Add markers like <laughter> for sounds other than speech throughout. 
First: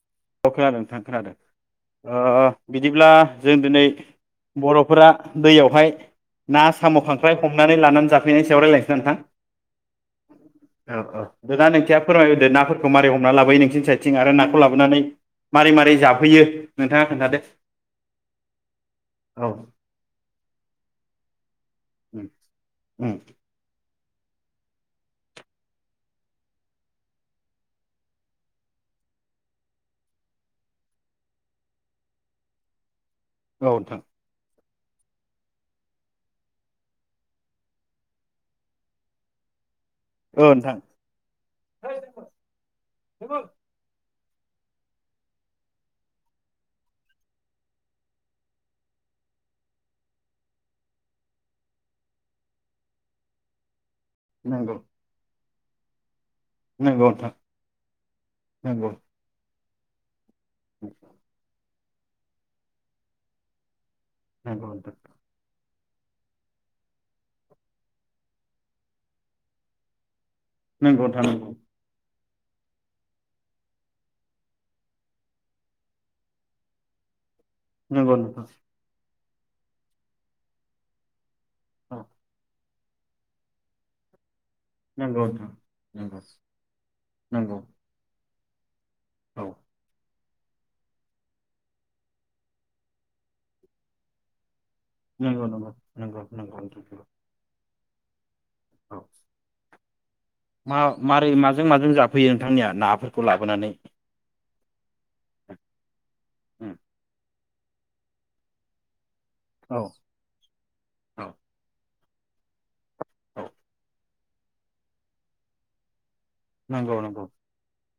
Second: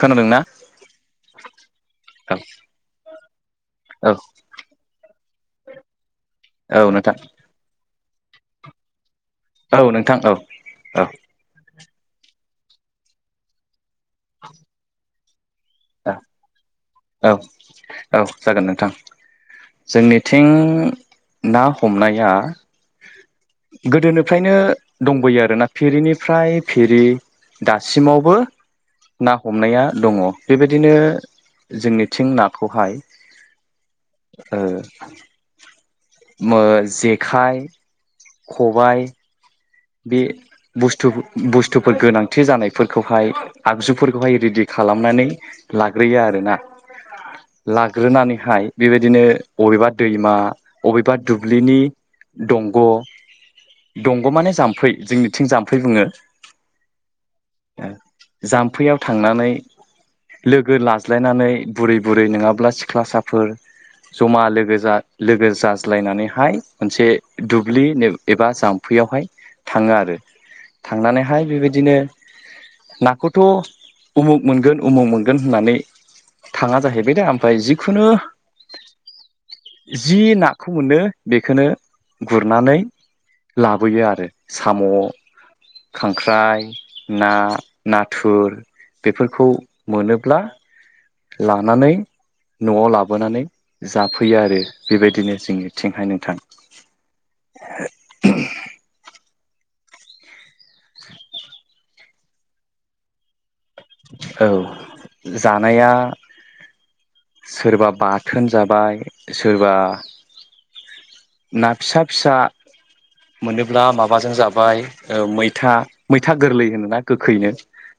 खोनादोंना खोनादों थां खोनादों बिदिब्ला जों दिनै औ औ बर'फोरा दैयावहाय ना औ साम' नोंथां खांख्राइ हमनानै लानानै जाफैनायनि सायाव रायलायनोसैना नोंथां औ नोंथां औ औ फोरमायगोरदो नाफोरखौ मारै हमना लाबोयो नोंसिनसाय थिं आरो नाखौ लाबोनानै मारै मारै जाफैयो नोंथाङा औ खोन्थादो औ जागोन नोंथां औ जोंनिथिं ना उम हमनाया उम गोदोनिफ्रायनो दंबोयो आर ना फिरिनिफ्राय फिरि दासिमावबो ना हमनाया दङ बेबादिनो जोंनिथिं नाखौहाय औ नोंथां ओ मो जेखाइ, खबाय बे औ नोंथां बुसथु बुस्थुफोर गोनांथि जानायफोरखौहाय आगजुफोर खौहाय रेदि खालामनानै लाग्रोयो आरोना। लाग्रोनानैहाय बेबायदिनो अबेबा दैमा अबेबा दुब्लिनि दंग' दंग' माने जाम नंगौ जोंनिथिं जाम्फै बुङो। नंगौ नोंथां ओ नंगौ जाम्फैयाव थांनानै लोगो लाज्लायनानै बुरि बुरै नोङाब्ला सिख्लासाफोर जमा नंगौ नोंथां लोगोजा लोगोजास ग्लाय नानैहाय मोनसे दुब्लि नो‌ एबा जाम्फैयावहाय थाङो आरो। नंगौ थांनानैहाय नोंथां बे बायदिनो नाखौथ' अबाव मोनगोन अबाव मोनगोन होननानै थाङा जाहैबाय दा फाय जिखुनु नंगौ नंगौ नोंथां जि नाखौ मोनो बेखोनो औ गुरनानै लाबोयो आरो। साम', नंगौ नोंथां नंगौ खांख्राइ, ना, नंगौ नाथुर गुर औ बेफोरखौ मोनो। ब्ला लानानै न'आव लाबोनानै जाफैयो आरो। बे बायदिनो नंगौ नंगौ जोंनिथिंहाय नंगौ नंगौ नोंथां। नंगौ <unintelligible> औ मा मारै माजों माजों जाफैयो नोंथांनिया नाफोरखौ लाबोनानै? औ जानाया उम सोरबा बाथोन जाबाय। सोरबा औ औ ना फिसा फिसा मोनोब्ला माब बाजों जाबाय ओ मैथा मैथा गोरलै नंगौ होनोना नंगौ गोखैनो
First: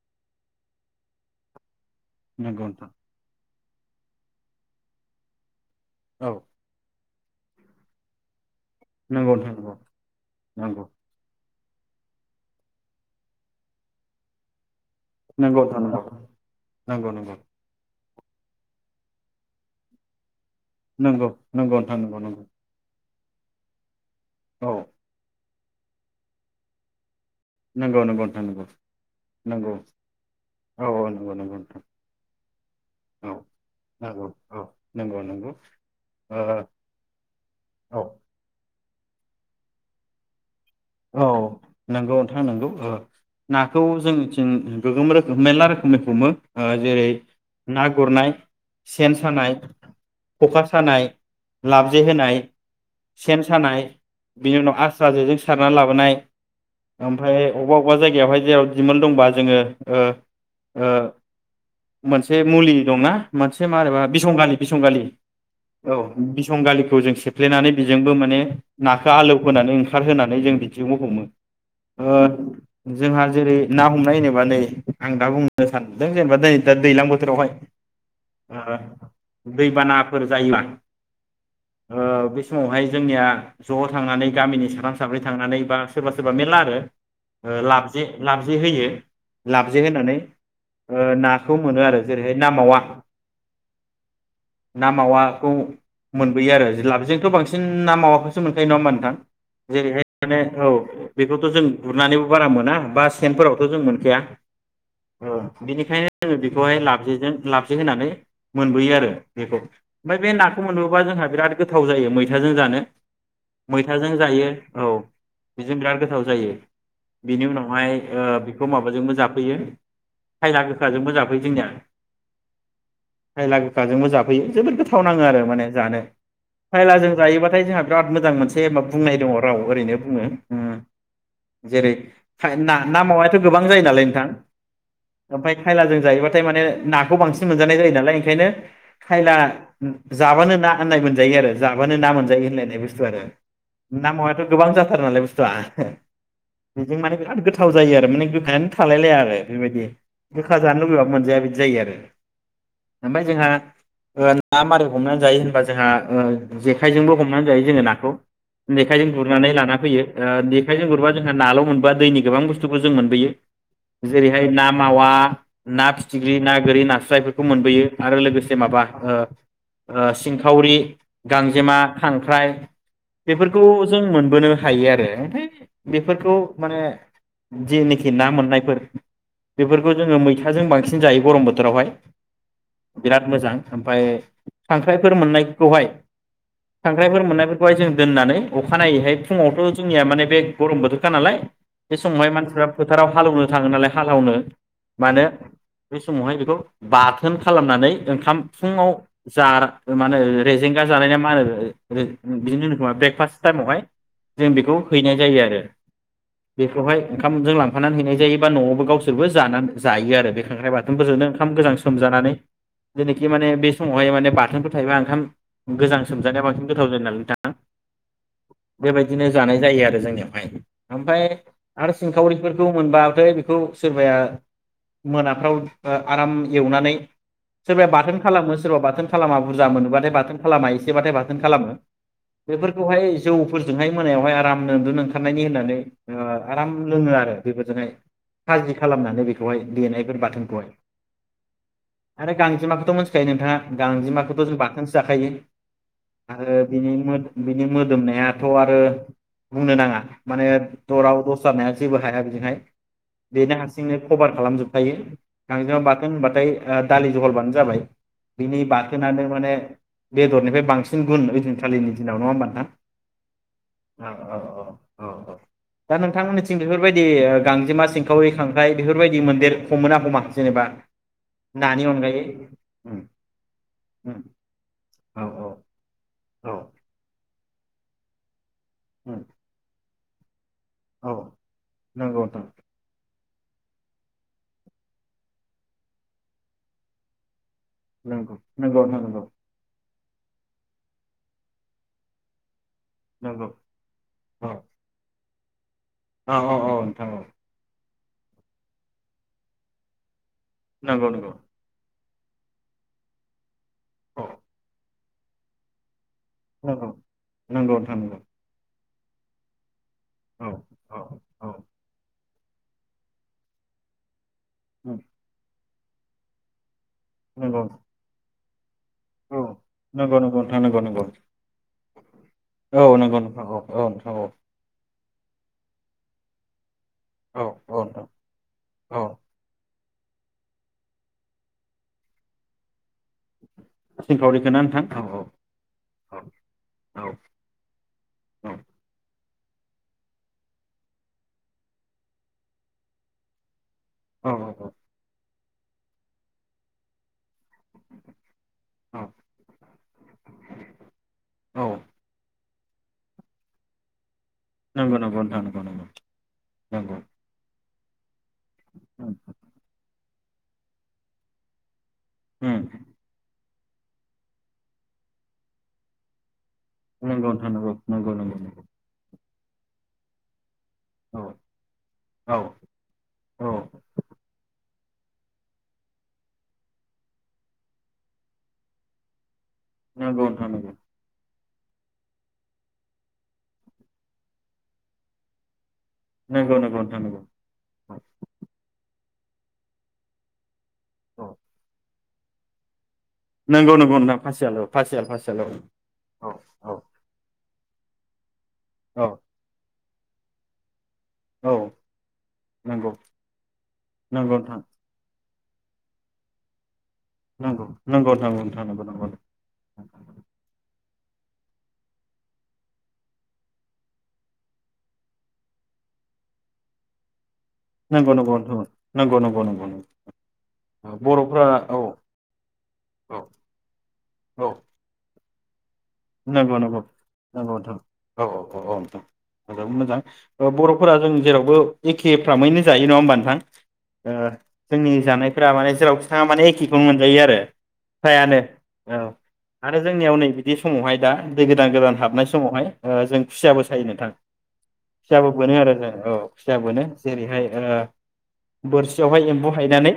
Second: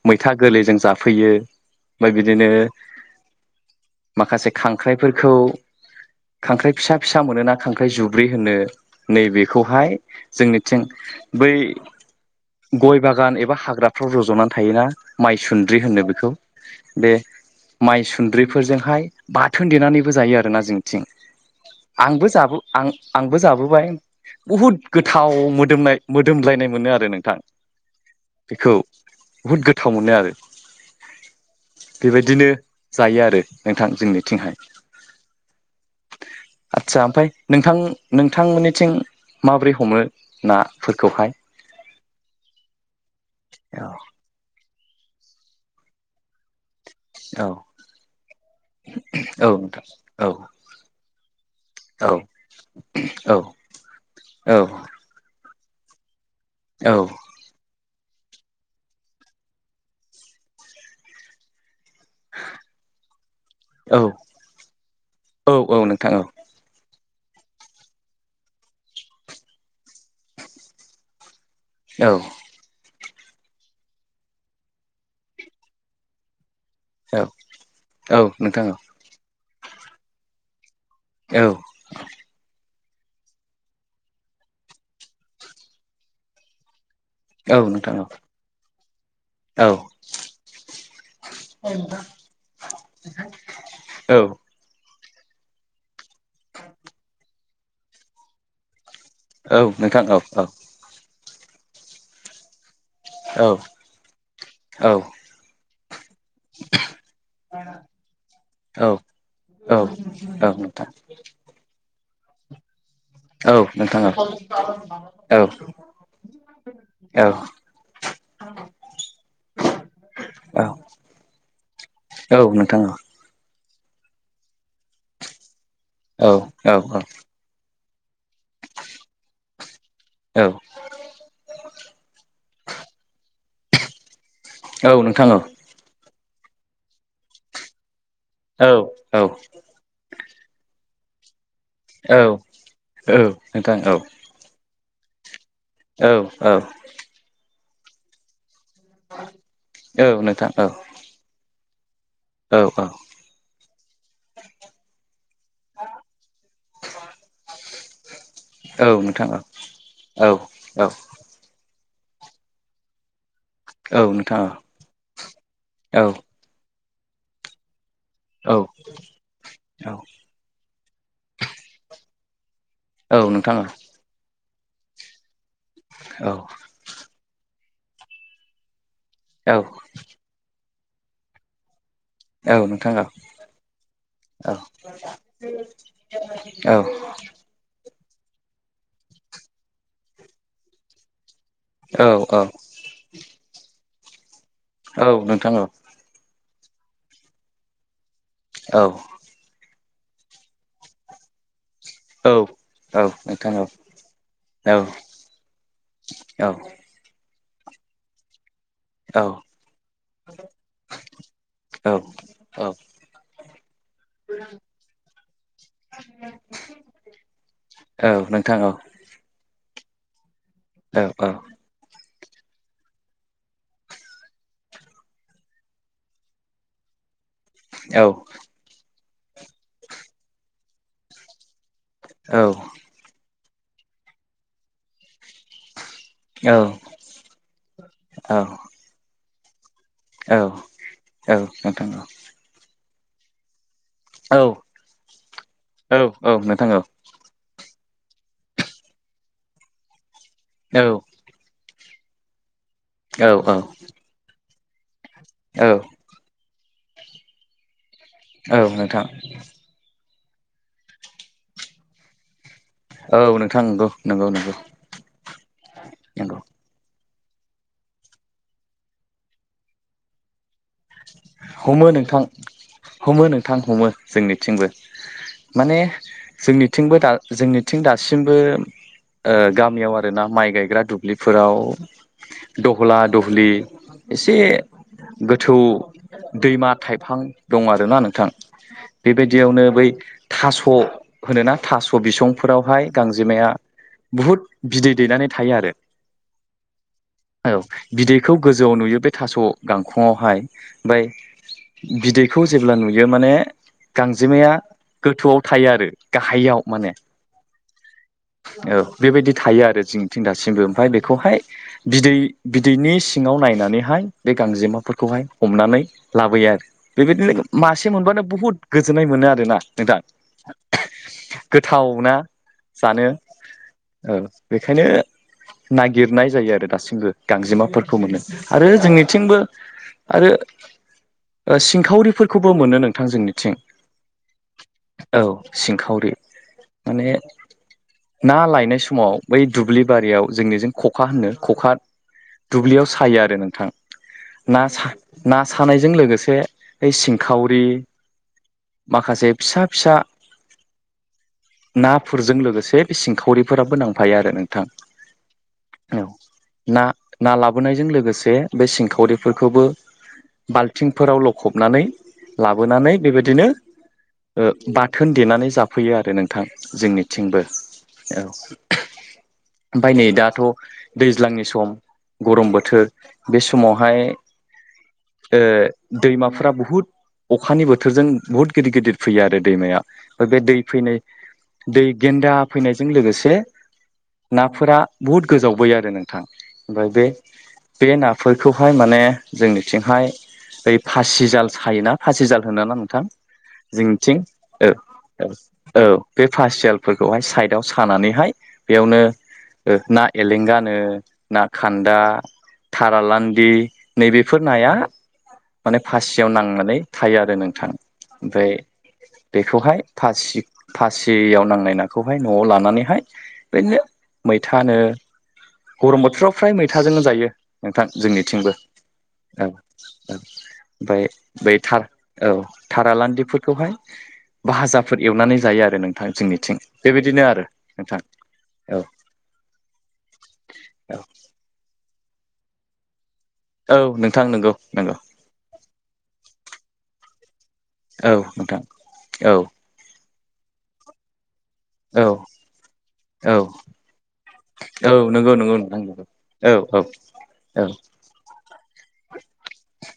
मैथा गोरलैजों जाफैयो। ओमफ्राय बिदिनो। नंगौ नोंथां माखासे खांख्राइफोरखौ औ खांख्राइ फिसा फिसा मोनोना खांख्राइ जुब्रै होनो। नंगौ नोंथां नंगौ नैबेखौहाय जोंनिथिं नंगौ बै गय बागान एबा हाग्राफ्राव रज'नानै थायोना माइ नंगौ सुन्द्रि नोंथां नंगौ होनो बेखौ नंगौ बे नंगौ माइ सुन्द्रिफोरजोंहाय बाथोन देनानैबो जायो आरो। आरोना जोंथिं नंगौ नंगौ नोंथां नंगौ आंबो जाबो आं आंबो जाबोबाय। बहुत औ गोथाव मोदोमनाय मोदोमलायनाय मोनो आरो नोंथां। नंगौ नंगौ नोंथां नगौ बेखौ बुहुद नंगौ गोथाव मोनो आरो औ औ नंगौ नंगौ नोंथां बे बादिनो जायो औ आरो नोंथां नंगौ जोंनिथिंहाय औ नंगौ नंगौ ओ आथसा नोंथां औ नोंथांमोननि मिथिं माबोरै हमो ना औ नंगौ नोंथाङा नंगौ औ नाखौ औ जोंनिथिं गोगोम रोखोम मेरला रोखोमनि हमो। जेरै औ ना गुरनाय सेन औ सानाय नोंथां औ खखा सानाय लाबजे औ होनाय सेन सानाय औ बिनि उनाव आस्रा जेजों सारना लाबोनाय औ ओमफ्राय अबेबा अबाव अबेबा जायगायावहाय जेराव दिमोल दंबा जोङो मोनसे मुलि दंना मोनसे माबा बिसंगालि बिसंगालि औ बिसंगालिखौ जों सेफ्लेनानै बेजोंबो माने नाखौ आलौ होनोनानै ओंखार होनोनांग नानै जों बिथिखौ हमो। औ अओ जोंहा जेरै ना हमनाय होनोबा नै आं दा बुंनो सानदों जेनेबा दिनै दा दैज्लां औ बोथोरावहाय औ नोंथां दैबानाफोर जायोबा औ औ बेसमावहाय समावहाय जोंनिया ज' थांनानै गामिनि साथ साब्रै थांनानै बा सोरबा सोरबा मेरला आरो औ लाबजे नोंथां लाबजे होयो औ लाबजे होनानै नाखौ मोनो आरो जेरैहाय नामावा औ नोंथां औ औ मावाखौ मोनबोयो आरो जि लाबजोंथ' बांसिन ना मावाखौसो मोनखायो नङा होमा नोंथां। औ नोंथां जेरैहाय औ माने औ बेखौथ' जों गुरनानैबो बारा मोना। बा सेनफोरावथ' जों मोनखाया औ नोंथां औ नोंथां औ नोंथां औ नोंथां औ नोंथां औ बेनिखायनो जोङो बेखौहाय लाबजेजों लाबजे होनानै नोंथां मोनबोयो औ आरो बेखौ ओमफ्राय बे नाखौ मोनबोबा जोंहा बिराद गोथाव जायो मै मैथाजों जानो औ नोंथाङा मैथाजों जायो औ बेजों बिराद गोथाव जायो बेनि उनावहाय बेखौ माबाजोंबो जाफैयो खायला गोखाजोंबो जाफैयो जोंनिया खायला गो गोखा जोंबो जाफैयो जोबोद गोथांव। गोथावनाङो आरो माने जानो खायला जों जायोबाथाय जोंहा बिराद मोजां मोनसे मा बुंनाय दङ। फाव ओरैनो बुंगोन जेरै ना गोबां जायो नालाय नोंथां ओमफ्राय खायलाजों जायोबा थाय माने नाखौ बांसिन मोनजानाय जायो नालाय ओखायनो खायला जाबानो ना आननाय मोनजायो आरो जाबानो ना मोनजायो होनलायनाय बुस्थुआनो ना मावा बां जाथारो नालाय बुस ब्ला बिदि माने बिराद गोथ थाव जायो आरो माने गोखा थालायलाया आरो बेबायदि गोखा जानो लुुबैबा मोनजाया बिदि जायो आरो ओमफाय जोंहा ओ ना मारै हमनानै जायो होनबा जोंहा जेखाइजोंबो हमनानै जायो जोङो नाखौ जेखाइजों। गुरनानै लाना फैयो जेखाइजों गुरबा जोंहा नाल' मोन। बा दैनि गोबां बुस्थुबो जों मोनबोयो। जेरैहाय ना मावा ना फिथिग्रि ना गोरि नास जायफोरखौ मोनबोयो आरो लोगोसे औ माबा ओ औ ओ सिंखावरि। गांजेमा खांख्राइ औ नोंथां बेफोरखौ औ। जों मोनबोनो हायो आरो ओमफाय औ बेफोरखौ माने जेनोखि ना मोननायफोर औ बेफोरखौ जोङो मैथाजों बांसिन सिन जायो गरम बोथोरावहाय। औ नोंथां औ बिराद मोजां, ओमफाय औ खांख्रायफोर मोननायखौहाय औ खांख्रायफोर मोननायफोरखौहाय जों- दोननानै अखानायैहाय फुङावथ' जोंनिया माने बे गरम बोथोरखा नालाय। बे औ समावहाय औ मानसिफ्रा फोथाराव हालौनो थाङो नालाय। हालावनो औ मानो नोंथां औ बै समावहाय बेखौ। बाथोन खालामनानै ओंख थाम औ फुङाव जार मा होनो रेजेंगा जानाय ना मा होनो? औ बिदिनो होनोखोमा औ नोंथां औ ब्रेकफास्थ नोंथां औ टाइमावहाय जों औ बेखौ हैनाय जायो आरो । बेखौहाय खाम जों लांफानानै हैनाय जायो। बा न'आवाबो गावसोरबो जायो आरो, बे खांख्राइ बाथोनफोरजोंनो ओंखाम गोजां औ सोमजानानै औ जेरैखि माने बे समावहाय माने बाथोनफोर थायोबा ओंखाम गोजां सोमजानाया बांसिन गोथाव जायो नालाय नोंथां। औ नोंथां औ नोंथां औ बेबायदिनो जानाय जायो आरो। बे जोंनियावहाय। ओमफ्राय आरो सिंखावरिफोरखौ मोनबाथाय बेखौ सोरबाया मोनाफ्राव आराम एवनानै। सोरबाया औ बाथोन खालामो सोरबा बाथोन। खालामा बुरजा मोनोबाथाय बाथोन खालामा एसेबाथाय बाथोन खालामो। औ। जौ फोरजोंहाय मोनायावहाय आरामनो उन्दुनो ओंखारनायनि होननानै। आराम नोंथां लोङो आरो बेफोरजोंहाय, खाजि खालामनानै बेखौ <unintelligible> देनायफोर औ बाथोनखौहाय, आरो गांजेमाखौथ' मो नथिखायो नोंथाङा। गांजेमाखौथ' जों बाथोनसो जाखायो, आरो बिनि मो दोमनायाथ' आरो बुंनो नाङा। माने दराव दसरा नाया जेबो हाया बिजोंहाय बेनो हारसिंनो कभार खालामजोब थायो गांजेमा बाथोन होनबाथाय ओ दालि जहलबानो जाबाय बिनि नोंथां बाथोनानो माने बेदरनिफ्राय बांसिन गुन ओइदिन खालिनि दिनाव नंङा होनबा नोंथां औ नोंथां औ औ औ नंगौ-नंगौ-नंगौ-नंगौ दे गांजेमा सिंखावरि खांख्राइ बेफोरबायदि मोनदेर हमोना हमा जेनेबा नानि हमो नोंथां अनगायै उम हमो नोंथां हमो उम जोंनिथिंबो औ औ माने औ जोंनिथिंबो दा जोंनिथिं दासिमबो उम ओ गामियाव आरो ना माइ गाय ग्रा औ दुब्लिफोराव नंगौ नोंथां दहला दुब्लि एसे गोथ थौ दैमा थाइफां दं आरोना नोंथां नंगौ नंगौ नोंथां बेबायदियावनो बै थास' होनोना थास' बिसंफोरावहाय गांजेमाया नंगौ नंगौ बुहुत औ बिदै दैनानै थायो आरो औ औ औ नोंथां औ बिदैखौ गोजौआव नुयो बे थास' गांखं फुंङावहाय ओमफाय नंगौ नंगौ बिदै खौ जेब्ला नुयो माने औ गांजेमाया गोथौआव थायो आरो गाहाययाव नंगौ माने नंगौ नोंथां नंगौ औ बेबायदि थायो आरो जों थिं औ दासिमबो ओमफ्राय औ बेखौहाय औ बिदै बिदैनि सिङाव नायनानैहाय बे गांजे उम फोरखौहाय हमनानै लाबोयो आरो बेबादिनो नंगौ मासे मोनबानो बुहुद गोजोन्नाय मोनो औ आरोना नोंथां नंगौ नंगौ नोंथां नंगौ नंगौ गोथाव ना औ जानो नंगौ नोंथां औ औ नोंथां बेखायनो नागिरनाय जायो आरो दासिम बो औ औ गांजेमाफोरखौ नोंथां मोनो आरो औ जोंनिथिंबो आरोओ सिंखावरिफोरखौबो मोनो नों थां जोंनिथिं सिंखावरिखौ ना नोंथां औ सिंखावरि औ माने ना औ लायनाय समाव बै दुब्लि बारियाव जोंनिजों खखा होनो खखा दुब्लियाव सायो आरो नोंथां औ औ ना औ सा ना सानायजों लोगोसे ओय सिं खावरि औ माखासे फिसा फिसा औ नाफोरजों लोगोसे बे सिंखावरिफोराबो नांफायो आरो नोंथां नोंगौ नोंगौ नोंथां नोंगौ नोंगौ नोंगौ बोनायजों लोगोसे बे सिंखावरि फोरखौबो बाल्थिंफोराव लखबनानै उम लाबोनानै बेबायदिनो ओ बाथोन देनानै जाफैयो आरो नों थां नंगौ जोंनिथिंबो नोंथां नंगौ नंगौ औ नंगौ नंगौ ओमफाय नै दाथ' औ दैज्लांनि सम औ गरम बोथोर बे औ समावहाय ओ दैमाफ्रा बुहुत अखानि बोथोरजों बहुत गिदिर गिदिर फैयो आरो नंगौ दैमायाम बे नोंथां दै नंगौ फैनाय दै गेन्दा फैनायजों लोगोसे नाफोरा बुहुद गोजावबोयो आरो दे नोंथां नंगौ नंगौ ओमफाय नोंथां बे नंगौ बे औ नाफोरखौ हाय मोन माने जोंनिथिंहाय औ खाासिजाल सायोना फासि जाल होनो ना नोंथां नंगौ नंगौ नोंथां जोंथिं फासियाल' औ ओ फासियाल ओ फासियाल' औ बे पासियालफोरखौहाय साइ बेयाव सानानैहाय बेयावनो औ ओ ना एलेंगानो ना औ खान्दा नंगौ थारा लान्दि नै नंगौ बेफोर नोंथां नाया माने फासियाव नांनानै थायो आरो नंगौ नोंथां नंगौ नोंथां ओमफ्राय नोंथां नंगौ नंगौ बेखौहाय फासि फासियाव नांनाय नाखौहाय न'आव लानानैहाय बिदिनो मैथानो गरम बोथोराव फ्राय मैथाजोंनो जायो नोंथां नंगौ नंगौ जोंनिथिंबो औ नंगौ नंगौ औ नंगौ ओमफ्राय बर'फ्रा बै औ औ औ थारालान्दिफोरखौहाय भाजाफोर एवनानै जायो आरो नों नगौ नंगौगौथ औ नोंथां मोजां बर'फोरा औ जों जेरावबो एखे फ्रामैनो जायो नङा होमबा नों थां औ ओ नोंथां नंगौ जोंनि नंगौ जानायफोरा माने जेरावि थाङा मान एखेखौनो मोनजायो आरो औ फ्रायानो नोंथां औ आरो जोंनियाव नै बिदि समावहाय दा दै गोदान गोदान औ हाबनाय समावहाय जों औ खुसियाबो सायो नोंथां औ खुसियाबो नंगौ मोनो नंगौ आरो नोंथां जों नंगौ औ खुसिययाो औ मोनो जेरैहाय औ बोरसियावहाय एम्बौ हायनानै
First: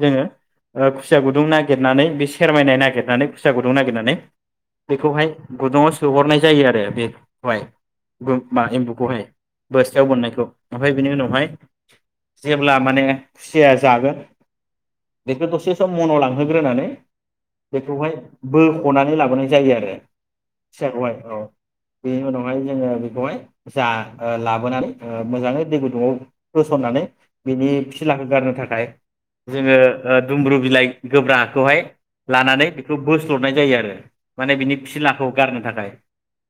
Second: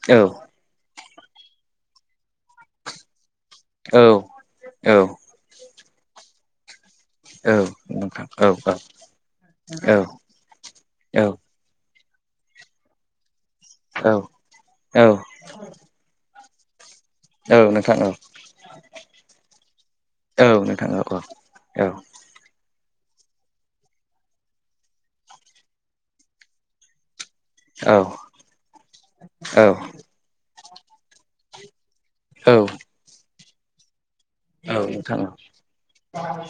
जो औ खुसिया गुदुं नागिरनानै बे सेरमायनाय नागिरनानै फिसा गुदुं नागिरनानै औ बेखौहाय गु दुंङाव सोहरनाय जायो आरो बे औ कौसानी नोंथां य औ मा एम्बुखौहाय बोस्रायाव बोननायखौ ओमफ्राय बिनि उनावहाय औ जेब्ला माने खुसिया जागोन औ औ बेखौ दसे सम मनाव लङो होग्रोनानै औ नोंथां औ बेखौहाय बोख'नानै लाबोनाय जायो आरो फिसाखौहाय औ बेनि उनावहाय जोङो बेखौहाय जा ओ लाबोनानै मोजाङै दै गुदुंङआव होसननानै बिनि औ फिलाखौ गारनो थाखाय औ जोङो दुमब्रु बिलाइ गोब्राखौहाय औ लानानै बेखौ बो स्ल'नाय जायो आरो माने औ बिनि नोंथां फलाखौ गारनो थाखाय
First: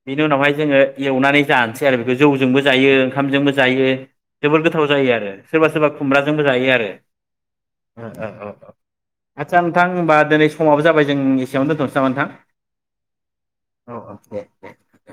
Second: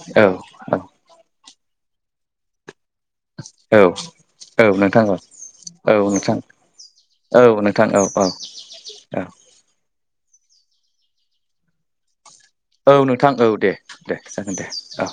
बिनि औ उनावहाय जोङो एवनानै जा सै आरो बेखौ जौजोंबो जायो ओंखाम जोंबो जायो औ जोबोर औ गोथाव नोंथां जायो आरो सोरबा सोरबा औ औ खुमब्रा नोंथां जोंबो जायोआरो औ नोंथां औ अ अ अ आदसा नोंथां होमबा दिनै समाबो जाबाय जों एसेयावनो दोनथनोसै नामा नोंथां? औ नोंथां औ दे दे जागोन दे औ